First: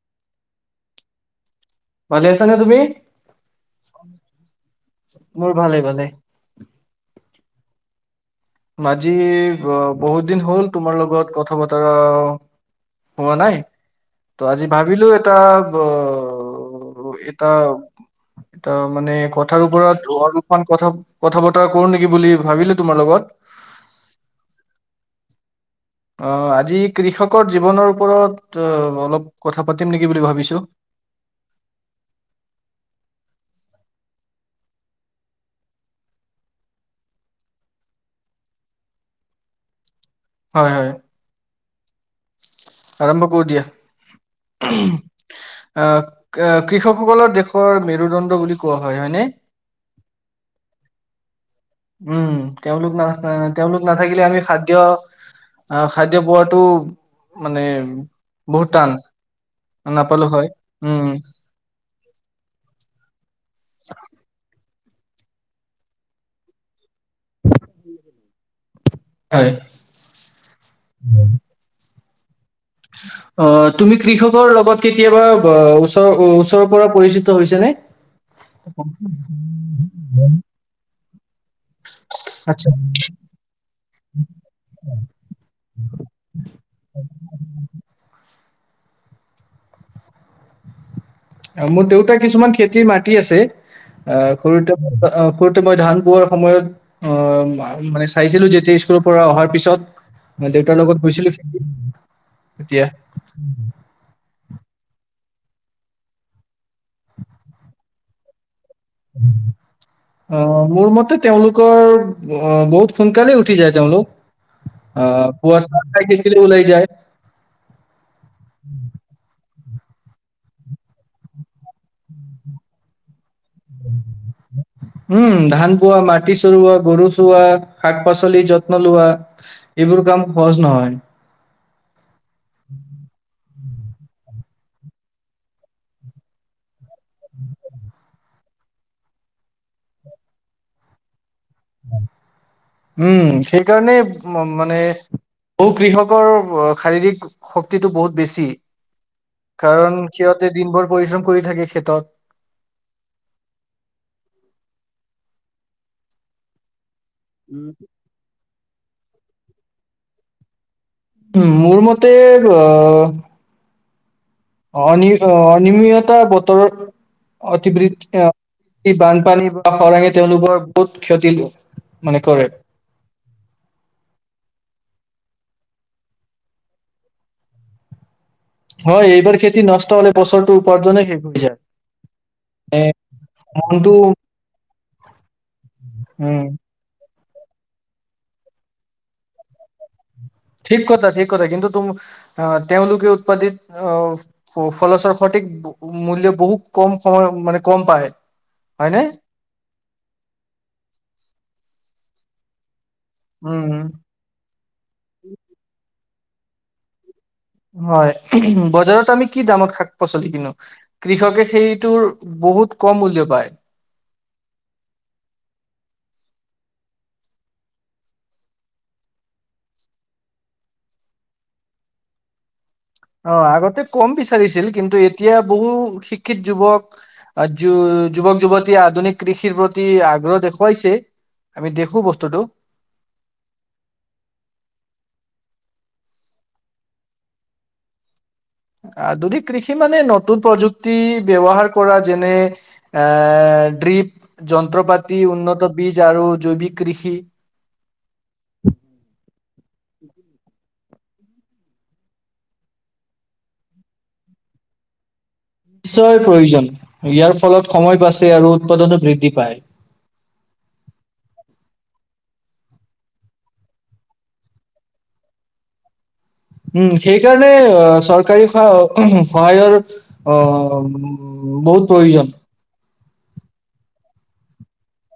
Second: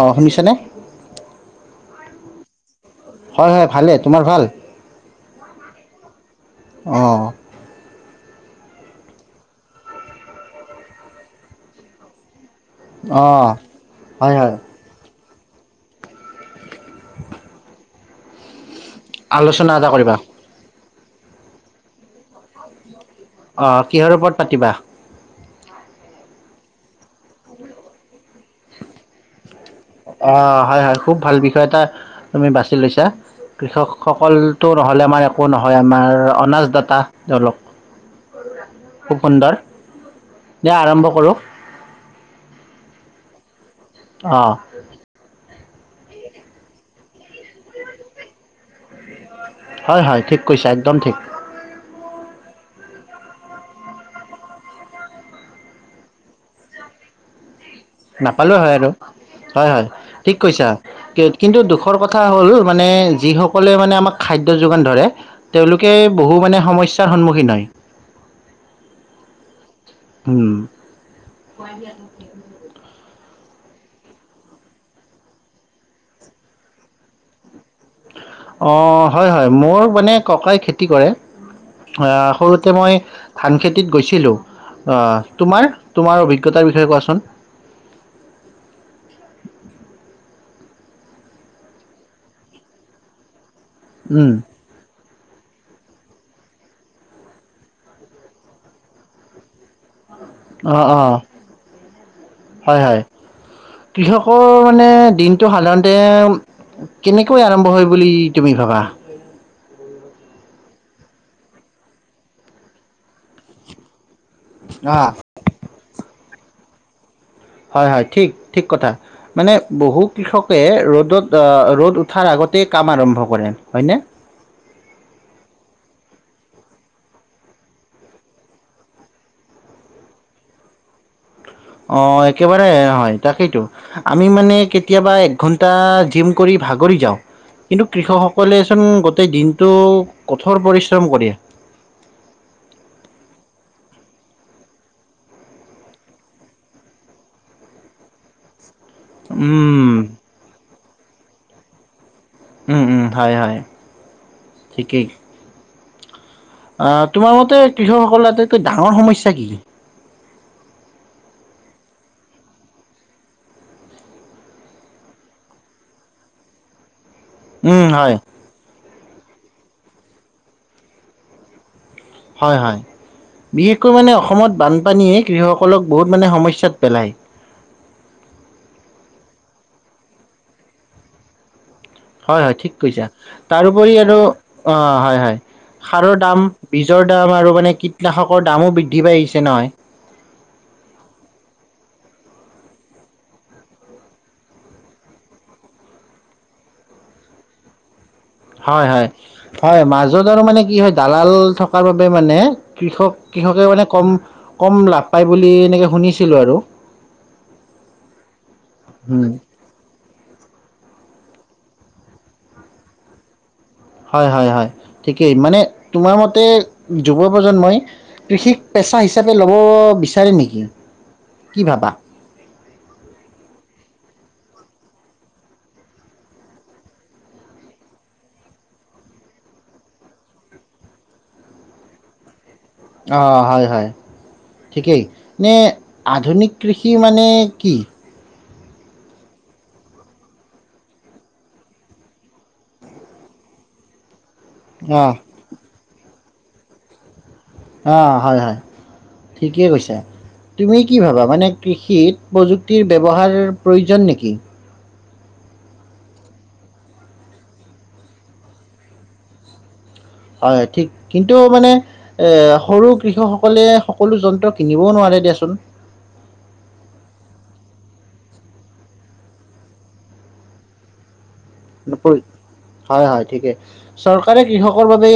অঁ শুনিছানে ভালে আছা না তুমি। হয় হয় ভালেই তোমাৰ ভাল মোৰ ভালে ভালে। অ। আজি বহুত দিন হ'ল তোমাৰ লগত কথা বতৰা হোৱা অ' নাই হয় তো হয়। আজি ভাবিলো কিত এটা ত মানে কথাৰ আলোচনা এটা কৰিবা, ওপৰত অলপমান কথা কথা বতৰা কৰো নেকি বুলি ভাবিলো তোমাৰ লগত। অ কিহৰ ওপৰত পাতিবা? অ আজি কৃষকৰ জীৱনৰ ওপৰত অ অলপ কথা পাতিম নেকি বুলি অ ভাবিছো। হয় হয় খুব ভাল বিষয় এটা তুমি বাছি লৈছা। কৃষকসকলটো নহ'লে আমাৰ একো নহয় আমাৰ অনাজ দাতা তেওঁ লোক খুব সুন্দৰ হয় দিয়া হয় আৰম্ভ কৰোঁ। আৰম্ভ কৰো দিয়া। অ' উ [inaudible] আহ কৃষকসকলৰ দেশৰ মেৰুদণ্ড বুলি কোৱা হয় হয়নে। হয় হয় ঠিক কৈছা একদম ঠিক। উম তেওঁলোক না তেওঁলোক নাথাকিলে আমি খাদ্য আহ খাদ্য পোৱাটো মানে। নাপালো বহুত হয় আৰু টান হয় হয় নাপালো ঠিক হয় কৈছা উম কিন্তু দুখৰ কথা হ'ল মানে যি সকল সলে মানে আমাক খাদ্য যোগান ধৰে তেওঁলোকে বহু মানে সমস্যা সন্মুখীন হয় হয়। উম অ তুমি কৃষকৰ লগত কেতিয়াবা ওচৰৰ ওচৰৰ পৰা পৰিচিত হৈছে নে? অ হয় হয় মোৰ মানে ককাই খেতি কৰে। আচ্ছা। সৰুতে মই ধান খেতিত গৈছিলোঁ তোমাৰ তোমাৰ অভিজ্ঞতাৰ বিষয়ে কোৱাচোন? মোৰ দেউতা কিছুমান খেতিৰ মাটি আছে। উম, আহ খৰি তে অ সোতে মই ধান পোৱাৰ সময়ত অ মানে চাইছিলো যেতিয়া স্কুলৰ পৰা অহাৰ পিছত দেউতাৰ অ লগত অ গৈছিলো খেতি। হয় তেতিয়া হয় কৃষকৰ মানে দ তটো সাধাৰণতে কেনেকৈ আৰম্ভ হয় বুলি তুমি ভাবা। অ মোৰ মতে তেওঁলোকৰ অ বহুত সোনকালেই উঠি যায় তেওঁলোক অ প ওলাই যায় হয় হয় ঠিক ঠিক কথা মানে বহু কৃষকে ৰ'দত ৰ'দ উঠাৰ আগতেই কাম আৰম্ভ কৰে হয়নে। উম ধান পোৱা মাটি চৰুোৱাগৰু, চোৱা শাক পাচলি, যত্ন লোৱা এইবোৰ কাম সহজ নহয়। অ এক একেবাৰে হয় তাকেইতো আমি মানে কেতিয়াবা একঘন্টা জিম কৰি ভাগৰি যাওঁ কিন্তু কৃষকসকলেচোন গোটেই দিনটো কঠোৰ পৰিশ্ৰম কৰে। উম সেইকাৰণে উ মানে বহু কৃষকৰ শাৰীৰিক শক্তিটো বহুত বেছি উম, কাৰণ সিহঁতে দিন ভৰ পৰিশ্ৰম কৰি থাকে খেতত হ হয় ঠিকেই অ তোমাৰ মতে কৃষকসকলৰ আটাইতকৈ ডাঙৰ সমস্যা ছাকি উ মোৰ মতে আহ অন অনমিততা বতৰৰ অতিব উম, হয়, স বানপানী বা খৰাঙে তেওঁলোকৰ বহুত ক্ষতি ল হয় হয় বিশেষকৈ মানে অসমত বানপানীয়ে কৃষসকলক বহুত মানে সমস্যাত পেলায় হয় এইবাৰ খেতি নষ্ট হলে বছৰটো উপাৰ্জনে শেষ হৈ যায় হয় হয় ঠিক কৈছা মনটো তাৰপৰি আৰু অ হয় হয় খাৰৰ উম দাম বীজৰ দাম আৰু মানে কীটনাশকৰ দামো বৃদ্ধি পাই আহিছে নহয়। ঠিক কথা ঠিক কথা কিন্তু আহ তেওঁলোকে উৎপাদিত আহ ফলচৰ সঠিক মূল্য বহুত কম সময় মানে কম পায়। হয় হয়নে? হয় হয় মাজত আৰু মানে কি হয় দালাল থকাৰ বাবে মানে কৃষক -কৃষকে উম। মানে কম -কম লাভ পায় বুলি এনেকে শুনিছে ছিলোঁ আৰু হয় বজাৰত আমি কি দামত শাক পাচলি কিনো কৃষকে সেই বহুত কম মূল্য পায়। হয়- হয় - হয় ঠিকেই মানে তোমাৰ মতে যুৱপজন্মই কৃষিক পেচা হিচাপে ল'ব বিচাৰে নেকি কি ভাবা? অ ', আগতে কম বিচাৰিছিল কিন্তু এতিয়া বহু শিক্ষিত যুৱক য যুৱক যুৱতীয়ে আধুনিক কৃষিৰ প্ৰতি আগ্ৰহ দেখুৱাইছে আমি দেখো বস্তুটো। অঁ', হয় -হয় ঠিকেই নে আধুনিক কৃষি মানে কি? আধুনিক কৃষি মানে নতুন প্ৰযুক্তি ব্যৱহাৰ কৰা যেনে ড্ৰিপ অঁ যন্ত্ৰপাতি উন্নত বীজ আৰু জৈৱিক কৃষি অঁ', হয় - হয় ঠিকেইে কৈছা। তুমি কি ভাবা মানে কৃষিত প্ৰযুক্তিৰ ব্যৱহাৰৰ প্ৰয়োজন নেকি? নিশ্চয় প্ৰয়োজন ইয়াৰ ফলত সময় বাচে আৰু উৎপাদনো বৃদ্ধি পায়। হয়', ঠিক কিন্তু মানে সৰু কৃষকসকলে সকলো যন্ত্ৰ কিনিবও নোৱাৰে দিয়াচোন। উম', সেইকাৰণে চৰকাৰী স', সহায়ৰ অ', উ', বহুত নপৰি প্ৰয়োজন। হয়- হয় ঠিকে চৰকাৰে কৃষকৰ বাবে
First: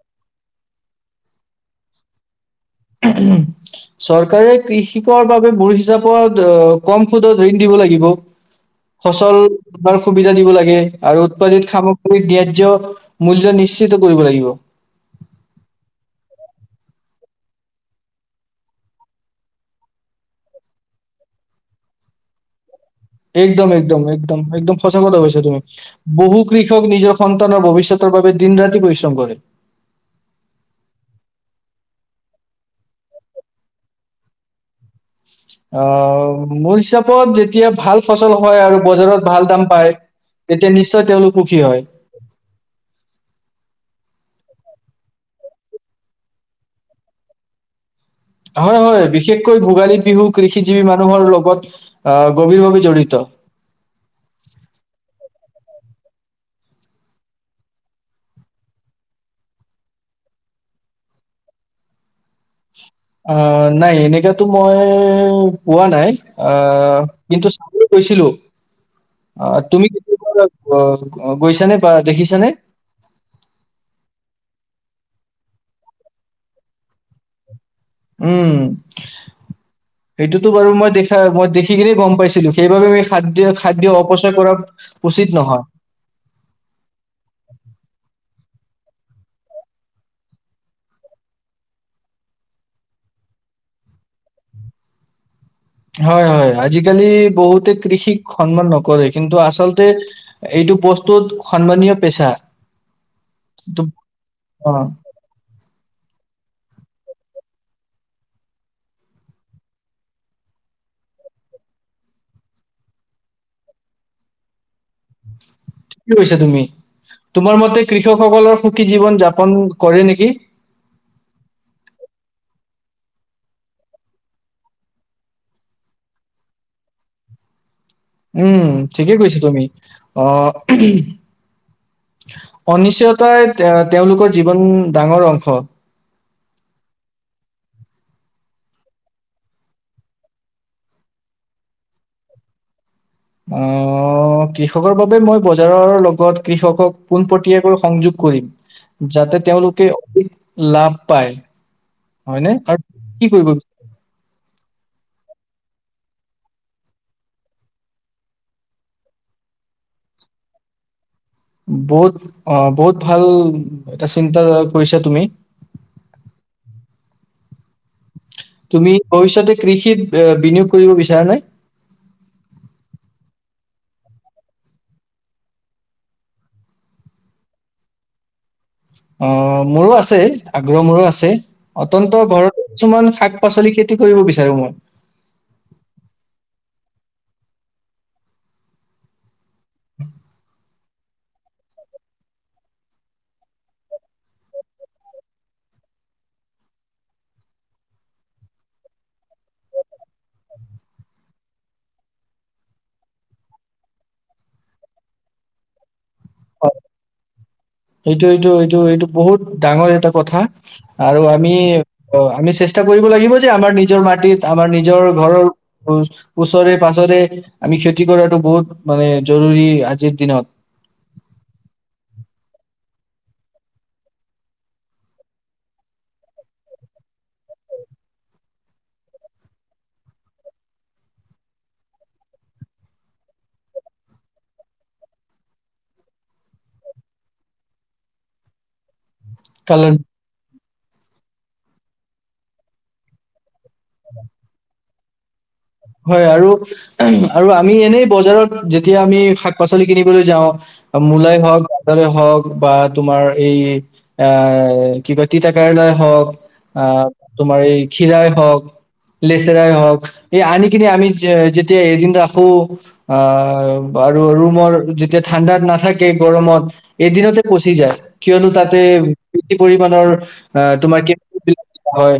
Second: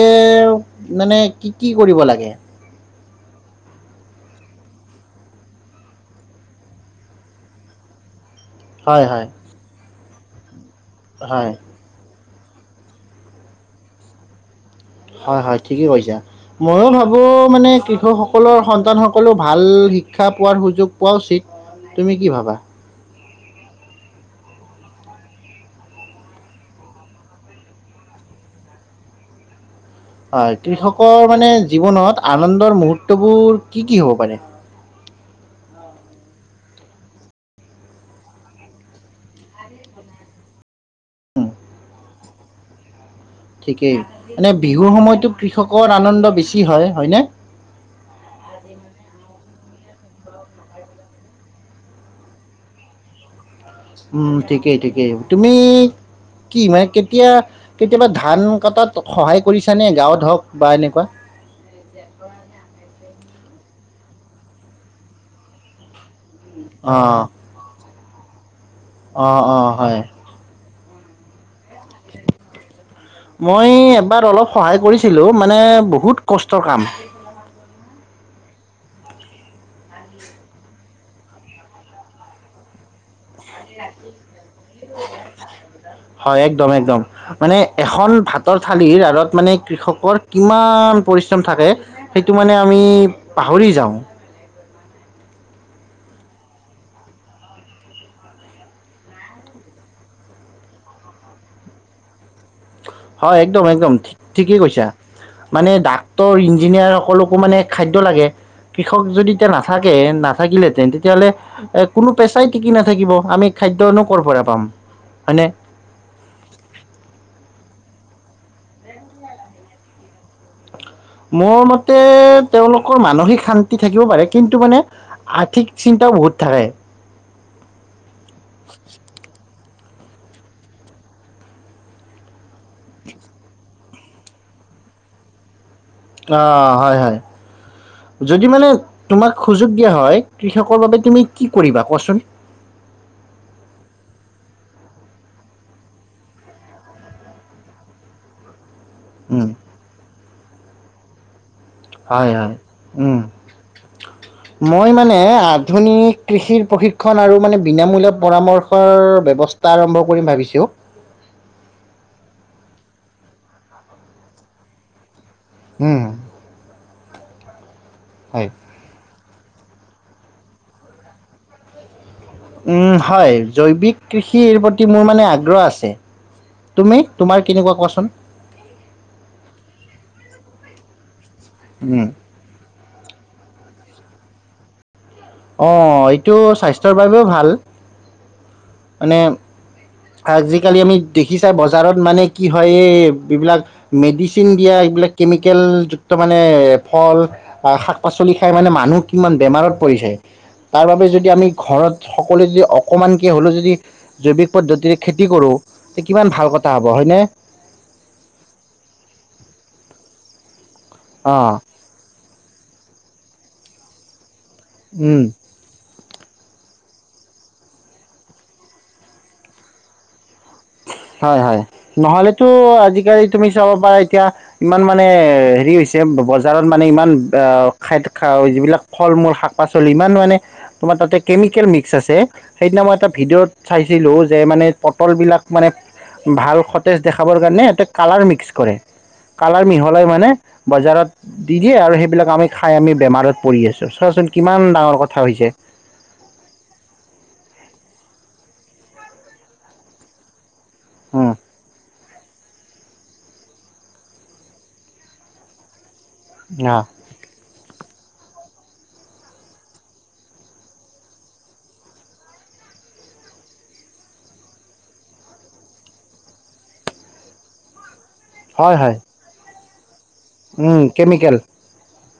মানে কি- কি কৰিব লাগে? উহ', - উহ', চৰকাৰে কৃষিক বাবে মোৰ হিচাপত আহ', কম সুদত ঋণ দিব লাগিব। হয়, হয়, ফচল আমাৰ সুবিধা দিব লাগে। আৰু হয়, উৎপাদিত সামগ্ৰী মূল্য নিশ্চিত কৰিব লাগিব। হয় -হয় ঠিকেই কৈছা ময়ো ভাবোঁ মানে কৃষকসকলৰ সন্তানসকলেও ভাল শিক্ষা পোৱাৰ সুযোগ পোৱা উচিত। তুমি কি ভাবা? একদম - একদম - একদম- একদম সঁচা কথা কৈছা তুমি বহু কৃষক নিজৰ সন্তানৰ ভৱিষ্যতৰ বাবে দিন ৰাতি পৰিশ্ৰম কৰে। হয়', কৃষকৰ মানে জীৱনত আনন্দৰ মুহূৰ্তবোৰ কি - কি হ'ব পাৰে? আহ', মোৰ হিচাপত যেতিয়া ভাল ফচল হয় আৰু বজাৰত ভাল দাম পায় তেতিয়া নিশ্চয় তেওঁলোক সুখী হয়। কি ', মানে বিহুৰ সময়তো কৃষকৰ আনন্দ বেছি হয়', -হয়নে হয়- হয় বিশেষ বিশেষকৈ ভোগালী বিহু কৃষিজীৱী মানুহৰ লগত আহ', গভীৰভাৱে জড়িত। উম', ঠিকেই -ঠিকেই তুমি কি মানে কেতিয়া কেতিয়াবা ধান কটাত সহায় কৰিছানে গাঁৱত হওক বা এনেকুৱা অ ', নাই এনেকাতো মই পোৱা নাই। অ অ', ', কিন্তু কৈছিলো। অ ', তুমি কেতিয়াব ব অ', গৈছে নে? মই মই অলপ খহায় কৰিছিলোঁ মানে বহুত কষ্টৰ কাম। উম সেইটোতো বাৰু মই দেখা মই দেখি কিনে গম পাইছিলো সেইবাবে মই। উচিত নহয় হয় একদম একদম মানে এখন ভাত। ততৰ থালিৰ আঁৰত মানে কৃষকৰ কিমান পৰিশ্ৰম থাকে সেইটো মানে আমি পাহৰি যাওঁ। হয় হয় আজিকালি বহুতে কৃষিক সন্মান নকৰে কিন্তু আচলতে এইটো বস্তুত সন্মানীয় পেচা। হয় একদম একদম ঠিকেই কৈছা মানে। ডাক্তৰ ইঞ্জিনিয়াৰ সকলকো মানে খাদ্য লাগে কৃষক যদি এতিয়া নাথাকে নাথাকিলেহেতেন তেতিয়াহ'লে কোনো পেচাই টিকি নাথাকিব আমি খাদ্যয়নো কৰ' পৰা পাম হয়নে। কৈছা তুমি তোমাৰ মতে কৃষকসকলৰ সুখী জীৱন যাপন কৰে নেকি? মোৰ মতে তেওঁলোকৰ মানসিক শান্তি থাকিব পাৰে কিন্তু মানে আৰ্থিক চিন্তাও বহুত থাকে। উম ঠিকেই কৈছা তুমি। আহ অনিশ্চয়তাই এ তেওঁলোকৰ জীৱন ডাঙৰ অংশ। অ হয় হয় যদি মানে তোমাক সুযোগ দিয়া হয় কৃষকৰ বাবে তুমি কি কৰিবা কোৱাচোন। আহ কৃষকৰ বাবে মই বজাৰৰ লগত কৃষকক পোনপটীয়াকৈ সংযোগ কৰিম। যাতে উম, তেওঁলোকে অধিক লাভ। পায়। হয় হয়। ন আৰু উম, কি কৰিব বি। মই মানে আধুনিক কৃষিৰ প্ৰশিক্ষণ আৰু মানে বিনামূলীয়া পৰামৰ্শৰ ব্যৱস্থা আৰম্ভ কৰিম ভাবিছোঁ। বহুত অ বহুত ভাল এটা চিন্তা কৈছা তুমি। হম। তুমি ভৱিষয়তে কৃষিত। এ বিনিয়োগ কৰিব বিচাৰে নাই। হয় জৈৱিক কৃষিৰ প্ৰতি মোৰ মানে আগ্ৰহ আছে তুমি তোমাৰ কেনেকুৱা কোৱাচোন। অ' মোৰো আছে আগ্ৰহ মোৰো আছে। উম, অতন্ত ঘৰত কিছুমান শাক পাচলি খে। কৰিব বিচাৰো মই। অ' এইটো স্বাস্থ্যৰ বাবেও ভাল। মানে আজিকালি আমি দেখিছাই বজাৰত মানে কি হয় এই যিবিলাক মেডিচিন দিয়া এইবিলাক কেমিকেলযুক্ত মানে ফল শাক পাচলি খাই মানে মানুহ কিমান বেমাৰত পৰিছে তাৰবাবে যদি আমি ঘৰত সকলোৱে যদি অকণমানকৈ হ'লেও যদি। জৈৱিক পদ্ধতিৰে খেতি কৰোঁ‌। এ কিমান ভাল কথা হ'ব হয়নে। সেইটো এইটো এইটো এইটো বহুত ডাঙৰ এটা কথা। আৰু আমি অ' অ' আমি চেষ্টা কৰিব লাগিব। আৰু নিজৰ মাটিৰ আমাৰ নিজৰ উম। ঘৰৰ ওচৰে। পাছৰে আমি খেতি কৰাতটো বহুত মানে জৰুৰী আজিৰ দিনত হয় হয় নহ'লেতো আজিকালি তুমি চাব পাৰা। এতিয়া ইমান মানে হেৰি হৈছে বজাৰত মানে ইমান খ যিবিলাক ফল মূল শাক পাচলি ইমান মানে তোমাৰ তাতে কেমিকেল মিক্স আছে সেইদিনা মই এটা ভিডিঅ'ত চাইছিলোঁ যে মানে পটলবিলাক। মানে ভাল সতেজ দেখাবৰ কাৰণে এটা কালাৰ মিক্স কৰে। কালাৰ কাৰণ মিহলাই মানে। বজাৰত দি দিয়ে আৰু সেইবিলাক আমি খাই আমি বেমাৰত পৰি আছোঁ। চোৱাচোন কিমান ডাঙৰ কথা। কথা হৈছে। হয়, আৰু-আৰু আমি এনেই বজাৰত যেতিয়া আমি শাক পাচলি কিনিবলৈ যাওঁ। উম, মূলাই হওক হওক বা তোমাৰ এই এ কি কয় তিতাকেৰেলা, হওক আহ তোমাৰ এই ক্ষীৰাই হওঁ‌ক লেচেৰাই হওক, এই আন কিনে আমি যেতিয়া এদিন ৰাখো আহ, আৰু ৰুমৰ যেতিয়া ঠাণ্ডাত নাথাকে। গৰমত এদিনতে পচি যায়। কিয়নো হয় তাতে হয় পৰিমাণৰ আহ উম তোমাৰাক কেমিকেল হয়,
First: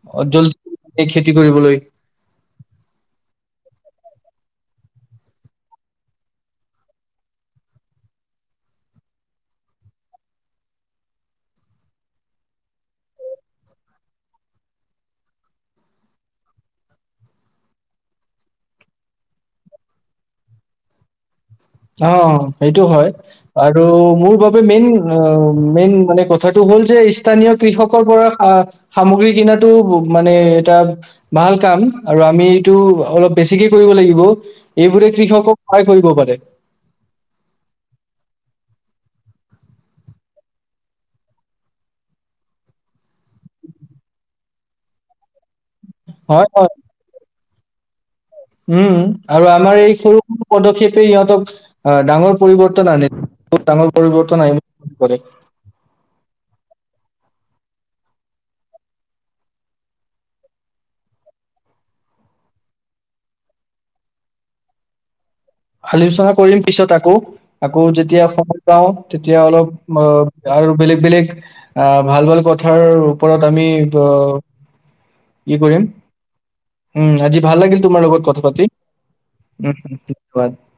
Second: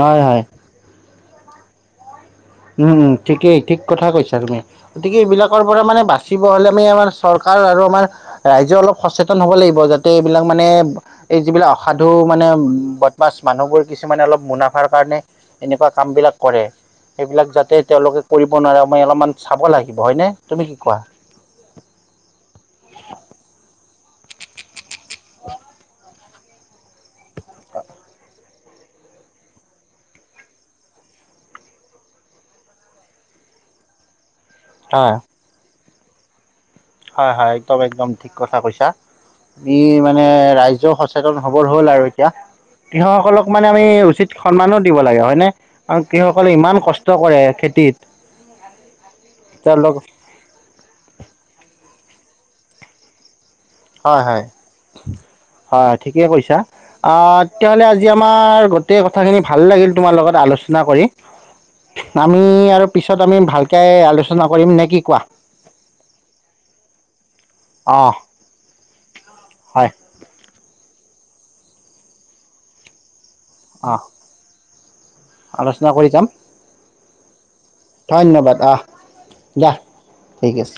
হয় হয় জদি কি কৰিবলৈ উম, ঠিকেই ঠিক কথা কৈছা তুমি গতিকে এইবিলাকৰ পৰা মানে বাচিব হলে, আমি আমাৰ চৰকাৰ আৰু আমাৰ ৰাইজে অলপ সচেতন হব লাগিব, যাতে এইবিলাক মানে এই যিবিলাক অসাধু মানে বদমাছ মানুহবোৰ কিছুমানে অলপ মুনাফাৰ কাৰণে এনেকুৱা কাম বিলাক কৰে। সেইবিলাক যাতে তেওঁলোকে কৰিব নোৱাৰে মই অলপমান চাব লাগিব হয়নে? তুমি কি কোৱা? অ' সেইটো হয় আৰু মোৰ বাবে মেইন মেইন মানে ক- কথাটো হল, যে স্থানীয় কৃষকৰ পৰা সামগ্ৰী কিনাতো মানে এটা ভাল কাম আৰু আমি এইটো অলপ বেছিকে কৰিব লাগিব। এইবোৰৰে কৃষক সহায় কৰিব পাৰে। হয-হয়, একদম একদম ঠিক কথা কৈছা। ই মানে ৰাইজও সচেতন হবৰ হ'ল আৰু এতিয়া কৃষকসকলক মানে আমি উচিত সন্মানো দিব লাগে হয়নে। আৰু হয় কৃষকসকলে হয় ইমান কষ্ট কৰে। খেতিত উম, আৰু আমাৰ এই তেওঁলোক সৰু-সৰু পদক্ষেপে, সিহঁতক অ' ডাঙৰ পৰিৱৰ্তন আনে। ত ডাঙৰ হয় হয় পৰিৱৰ্তন আহিব, ম হয় ঠিকে কৈছা। আহ, তেতিয়াহলে আজি আমাৰ গোটেই কথাখিনি ভাল লাগিল, তোমাৰ লগত আলোচনা কৰি আমি আৰু পিছত আমি ভালকে আলোচনা কৰিম নে কি কোৱা। আলোচনা কৰিম, পিছত আকৌ আকৌ অ যেতিয়া সময় পাওঁ তেতিয়া অলপ হয় আৰু বেলেগ-বেলেগ, অ' ভাল-ভাল কথা ওপৰত আমি অ কি কৰিম আলোচনা কৰি যাম উম, আজি ভাল লাগিল তোমাৰ লগত কথা ধন্যবাদ পাতি আহ দিয়া উ, ঠিক ধন্যবাদ। আছে।